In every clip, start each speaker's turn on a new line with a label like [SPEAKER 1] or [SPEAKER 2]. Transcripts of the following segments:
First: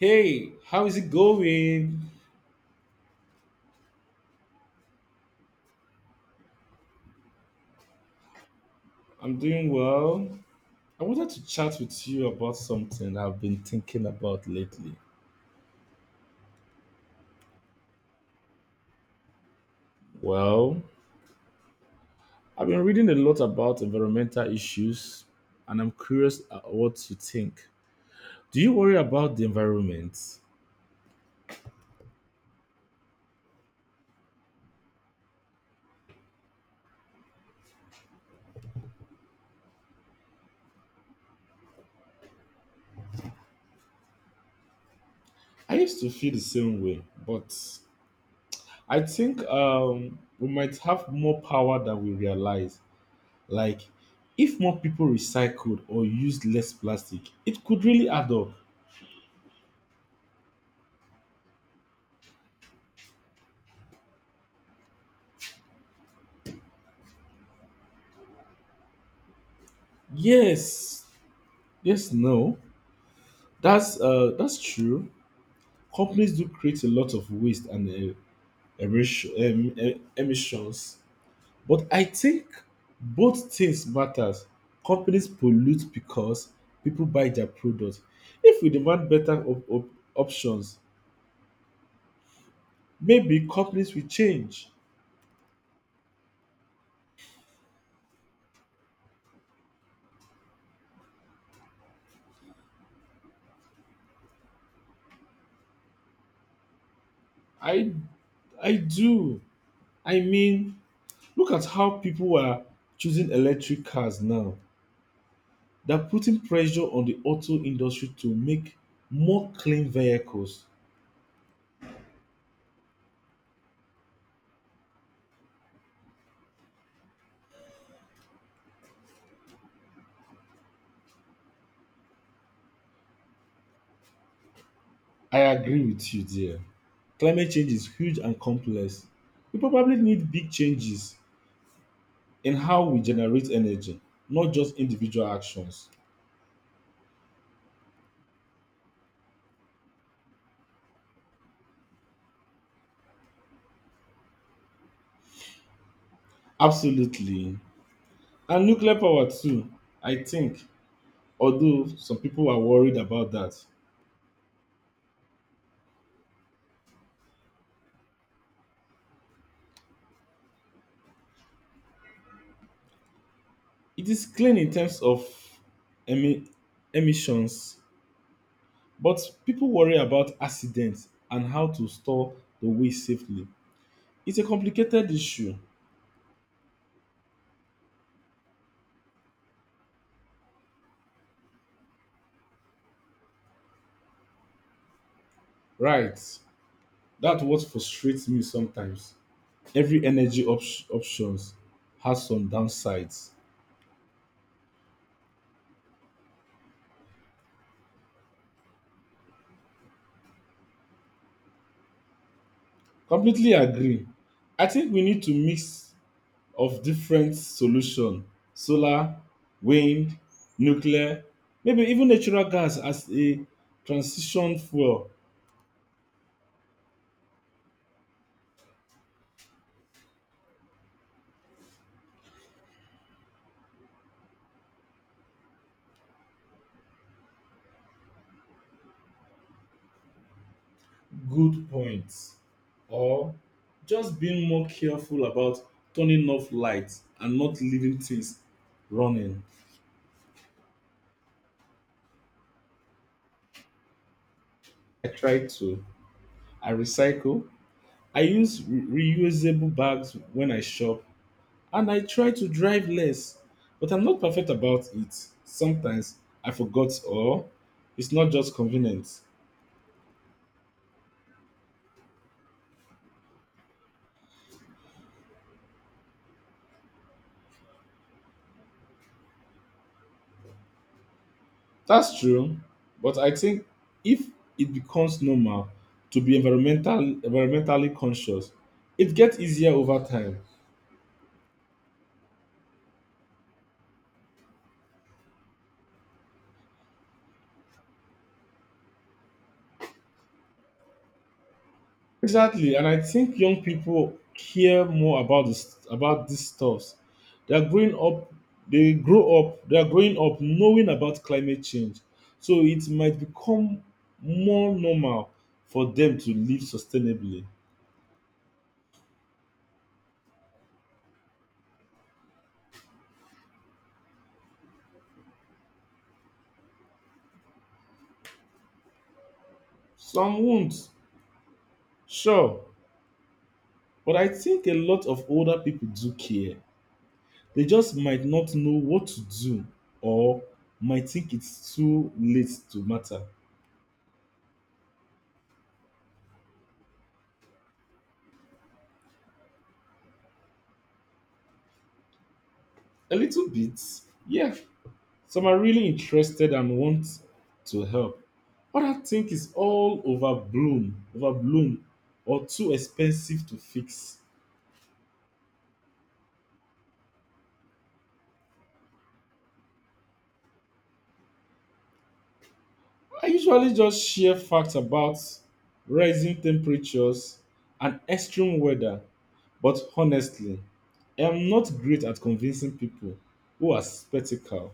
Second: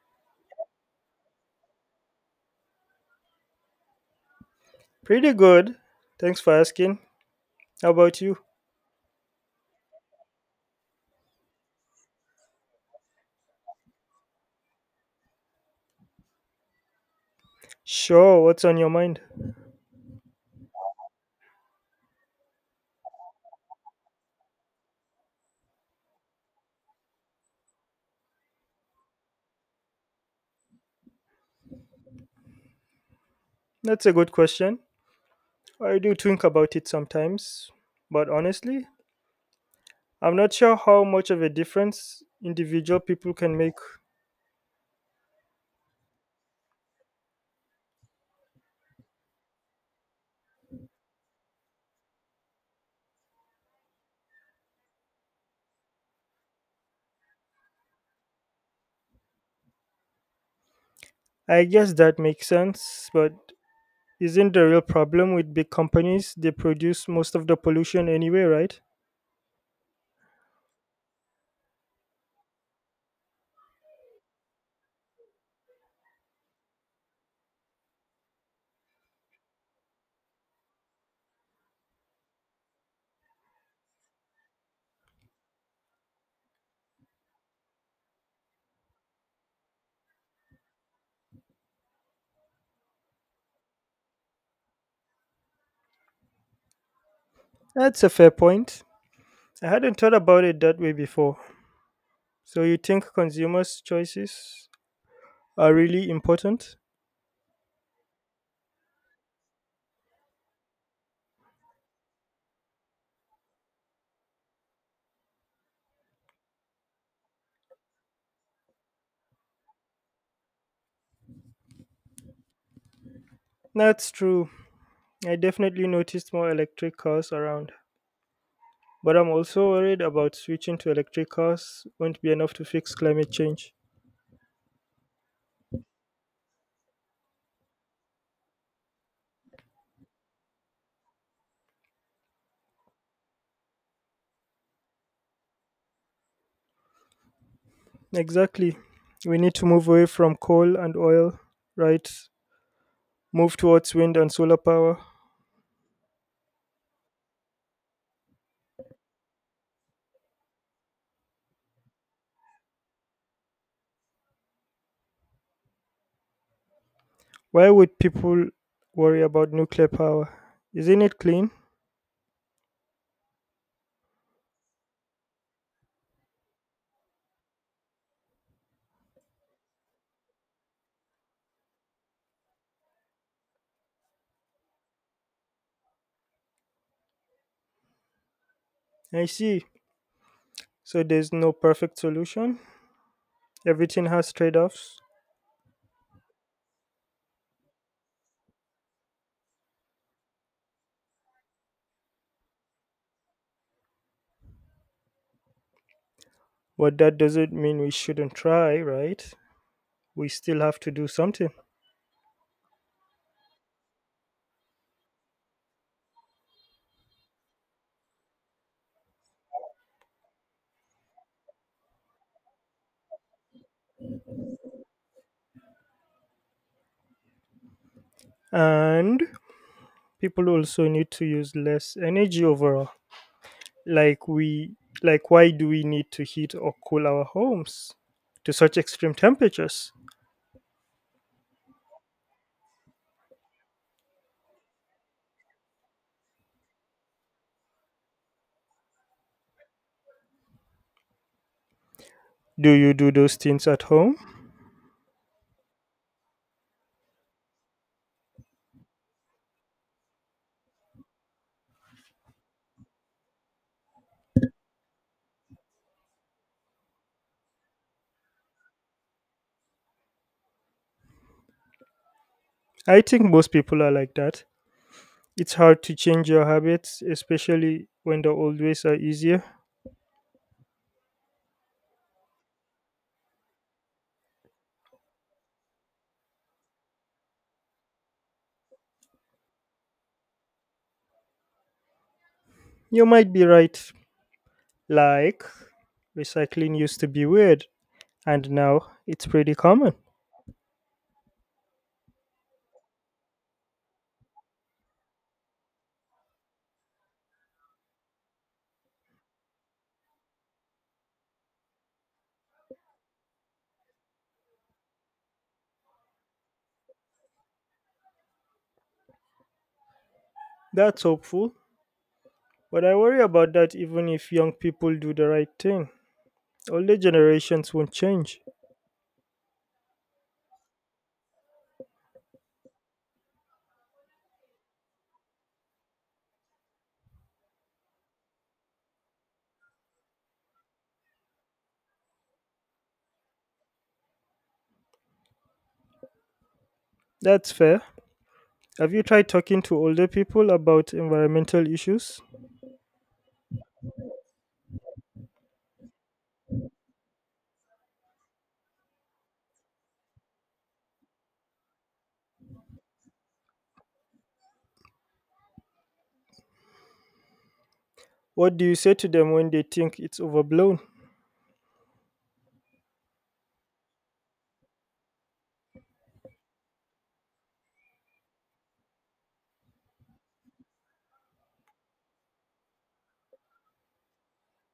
[SPEAKER 1] Hey, how is it going?
[SPEAKER 2] Pretty good. Thanks for asking. How about you?
[SPEAKER 1] I'm doing well. I wanted to chat with you about something I've been thinking about lately.
[SPEAKER 2] Sure, what's on your mind?
[SPEAKER 1] Well, I've been reading a lot about environmental issues and I'm curious at what you think. Do you worry about the environment?
[SPEAKER 2] That's a good question. I do think about it sometimes, but honestly, I'm not sure how much of a difference individual people can make.
[SPEAKER 1] I used to feel the same way, but I think we might have more power than we realize. Like, if more people recycled or used less plastic, it could really add up.
[SPEAKER 2] I guess that makes sense, but isn't the real problem with big companies? They produce most of the pollution anyway, right?
[SPEAKER 1] Yes, yes, no. That's true. Companies do create a lot of waste and emissions, but I think both things matters. Companies pollute because people buy their product. If we demand better options, maybe companies will change.
[SPEAKER 2] That's a fair point. I hadn't thought about it that way before. So you think consumers' choices are really important?
[SPEAKER 1] I I do. I mean, look at how people are choosing electric cars now. That putting pressure on the auto industry to make more clean vehicles.
[SPEAKER 2] That's true. I definitely noticed more electric cars around. But I'm also worried about switching to electric cars won't be enough to fix climate change.
[SPEAKER 1] I agree with you there. Climate change is huge and complex. We probably need big changes in how we generate energy, not just individual actions.
[SPEAKER 2] Exactly. We need to move away from coal and oil, right? Move towards wind and solar power.
[SPEAKER 1] Absolutely. And nuclear power too, I think, although some people are worried about that.
[SPEAKER 2] Why would people worry about nuclear power? Isn't it clean?
[SPEAKER 1] It is clean in terms of emi- emissions, but people worry about accidents and how to store the waste safely. It's a complicated issue,
[SPEAKER 2] I see. So there's no perfect solution. Everything has trade offs.
[SPEAKER 1] right? That's what frustrates me sometimes. Every energy options has some downsides.
[SPEAKER 2] But that doesn't mean we shouldn't try, right? We still have to do something.
[SPEAKER 1] Completely agree. I think we need to mix of different solution: solar, wind, nuclear, maybe even natural gas as a transition fuel.
[SPEAKER 2] And people also need to use less energy overall. Like we like why do we need to heat or cool our homes to such extreme temperatures?
[SPEAKER 1] Good points, or just being more careful about turning off lights and not leaving things running.
[SPEAKER 2] Do you do those things at home?
[SPEAKER 1] I try to. I recycle. I use reusable bags when I shop and I try to drive less. But I'm not perfect about it. Sometimes I forgot or it's not just convenient.
[SPEAKER 2] I think most people are like that. It's hard to change your habits, especially when the old ways are easier.
[SPEAKER 1] That's true, but I think if it becomes normal to be environmentally conscious, it gets easier over time.
[SPEAKER 2] You might be right. Like recycling used to be weird and now it's pretty common.
[SPEAKER 1] Exactly, and I think young people care more about this about these stuffs. They are growing up. They are growing up knowing about climate change, so it might become more normal for them to live sustainably.
[SPEAKER 2] That's hopeful, but I worry about that even if young people do the right thing. Older generations won't change.
[SPEAKER 1] Some won't, sure, but I think a lot of older people do care. They just might not know what to do or might think it's too late to matter.
[SPEAKER 2] That's fair. Have you tried talking to older people about environmental issues?
[SPEAKER 1] A little bit, yeah. Some are really interested and want to help. Others think it's all overblown or too expensive to fix.
[SPEAKER 2] What do you say to them when they think it's overblown?
[SPEAKER 1] I usually just share facts about rising temperatures and extreme weather, but honestly, I am not great at convincing people who are skeptical.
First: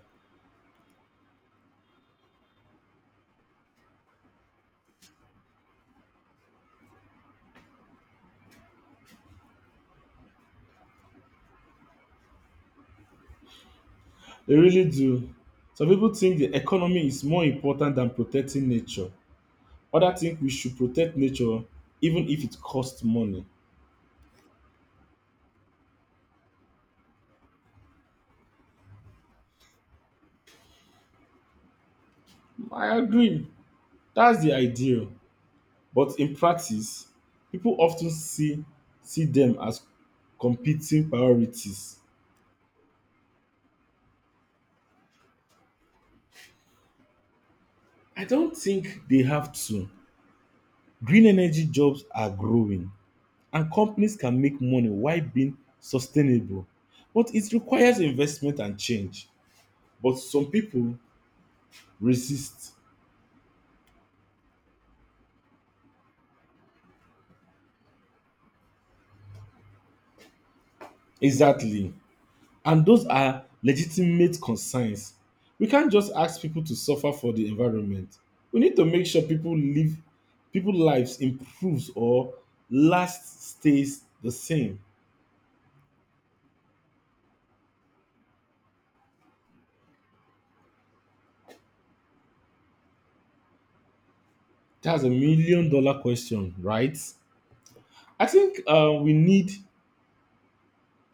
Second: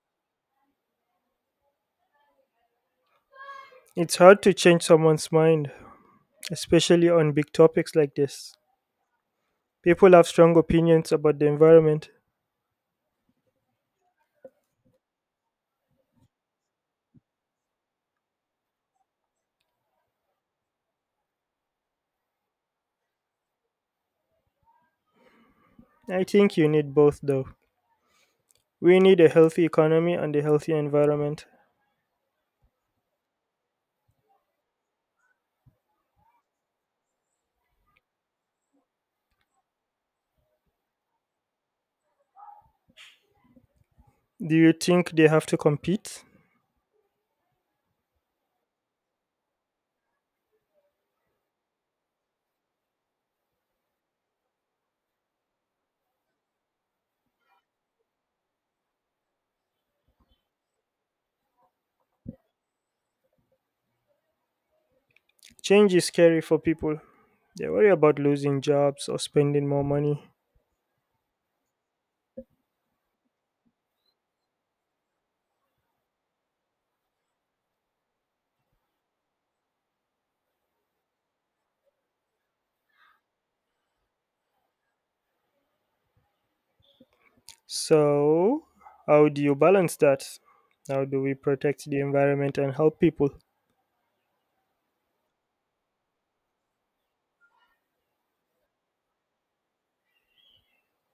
[SPEAKER 2] It's hard to change someone's mind, especially on big topics like this. People have strong opinions about the environment.
[SPEAKER 1] They really do. Some people think the economy is more important than protecting nature. Others think we should protect nature even if it costs money.
[SPEAKER 2] I think you need both, though. We need a healthy economy and a healthy environment.
[SPEAKER 1] I agree. That's the ideal. But in practice, people often see them as competing priorities.
[SPEAKER 2] Do you think they have to compete?
[SPEAKER 1] I don't think they have to. Green energy jobs are growing and companies can make money while being sustainable. But it requires investment and change. But some people racist,
[SPEAKER 2] Change is scary for people. They worry about losing jobs or spending more money.
[SPEAKER 1] exactly, and those are legitimate concerns. We can't just ask people to suffer for the environment. We need to make sure people lives improves or last stays the same.
[SPEAKER 2] So, how do you balance that? How do we protect the environment and help people?
[SPEAKER 1] That's a million dollar question, right? I think we need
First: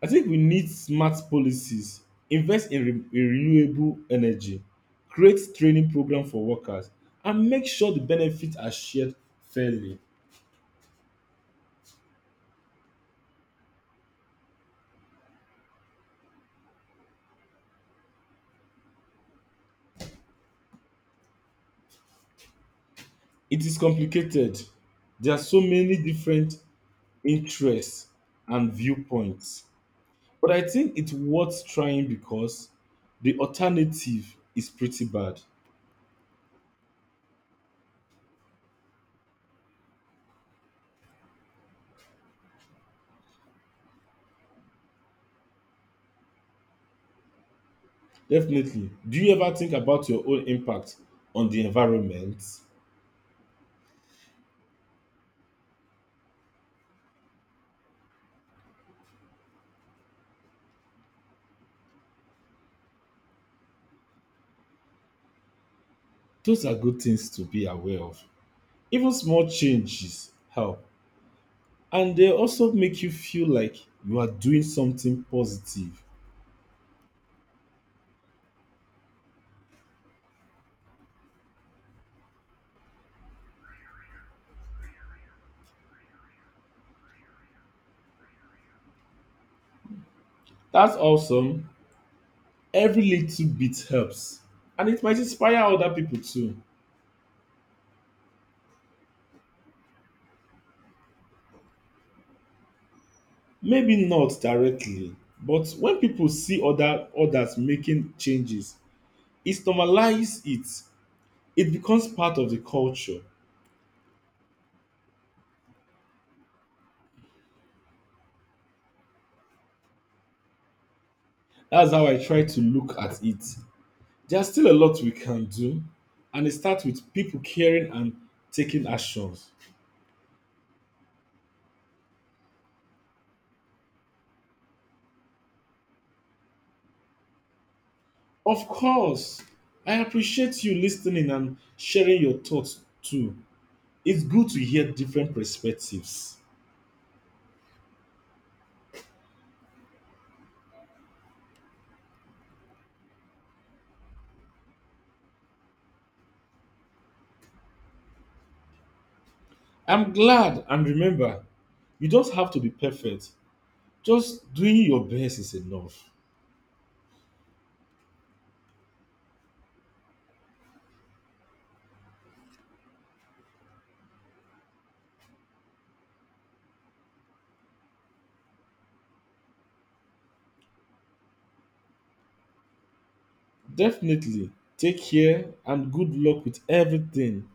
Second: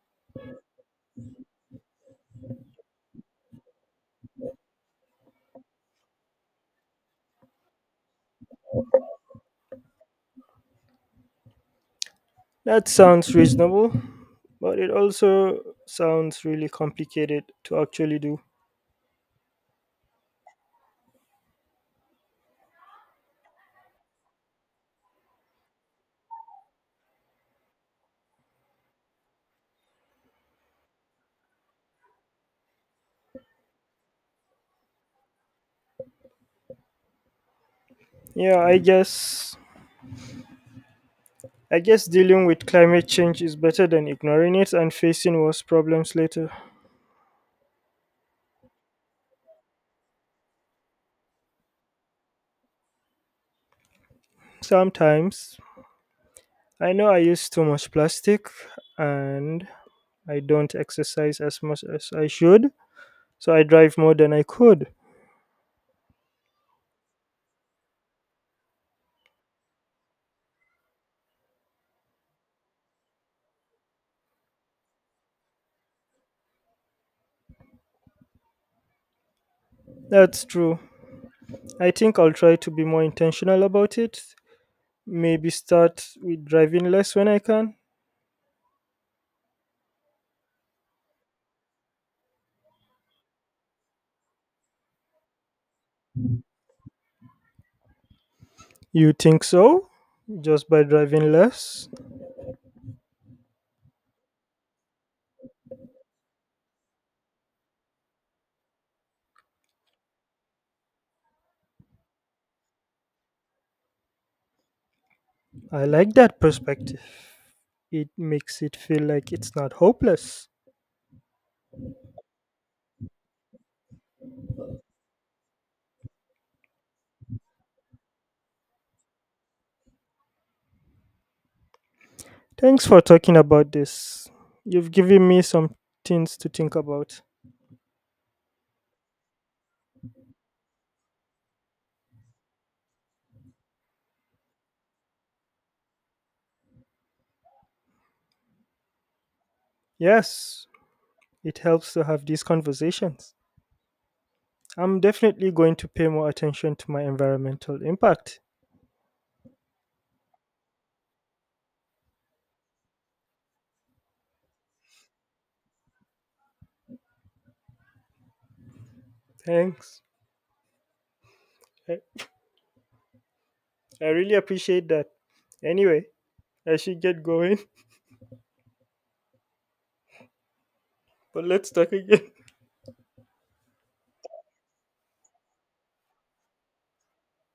[SPEAKER 1] i think we need smart policies, invest in, in renewable energy, create training program for workers and make sure the benefits are shared fairly.
[SPEAKER 2] That sounds reasonable, but it also sounds really complicated to actually do.
[SPEAKER 1] It is complicated. There are so many different interests and viewpoints. But I think it's worth trying because the alternative is pretty bad.
[SPEAKER 2] Yeah, I guess dealing with climate change is better than ignoring it and facing worse problems later.
[SPEAKER 1] Definitely. Do you ever think about your own impact on the environment?
[SPEAKER 2] Sometimes I know I use too much plastic and I don't exercise as much as I should, so I drive more than I could.
[SPEAKER 1] Those are good things to be aware of. Even small changes help. And they also make you feel like you are doing something positive.
[SPEAKER 2] That's true. I think I'll try to be more intentional about it. Maybe start with driving less when I can.
[SPEAKER 1] That's awesome. Every little bit helps, and it might inspire other people too.
[SPEAKER 2] You think so? Just by driving less?
[SPEAKER 1] Maybe not directly, but when people see others making changes, it normalizes it. It becomes part of the culture.
[SPEAKER 2] I like that perspective. It makes it feel like it's not hopeless.
[SPEAKER 1] That's how I try to look at it. There's still a lot we can do, and it starts with people caring and taking actions.
[SPEAKER 2] Thanks for talking about this. You've given me some things to think about.
[SPEAKER 1] Of course, I appreciate you listening and sharing your thoughts too. It's good to hear different perspectives.
[SPEAKER 2] Yes, it helps to have these conversations. I'm definitely going to pay more attention to my environmental impact.
[SPEAKER 1] I'm glad, and remember, you don't have to be perfect. Just doing your best is enough.
[SPEAKER 2] Thanks. I, I really appreciate that. Anyway, I should get going, but let's talk again.
[SPEAKER 1] Definitely. Take care and good luck with everything.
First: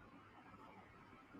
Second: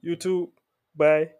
[SPEAKER 2] You too. Bye.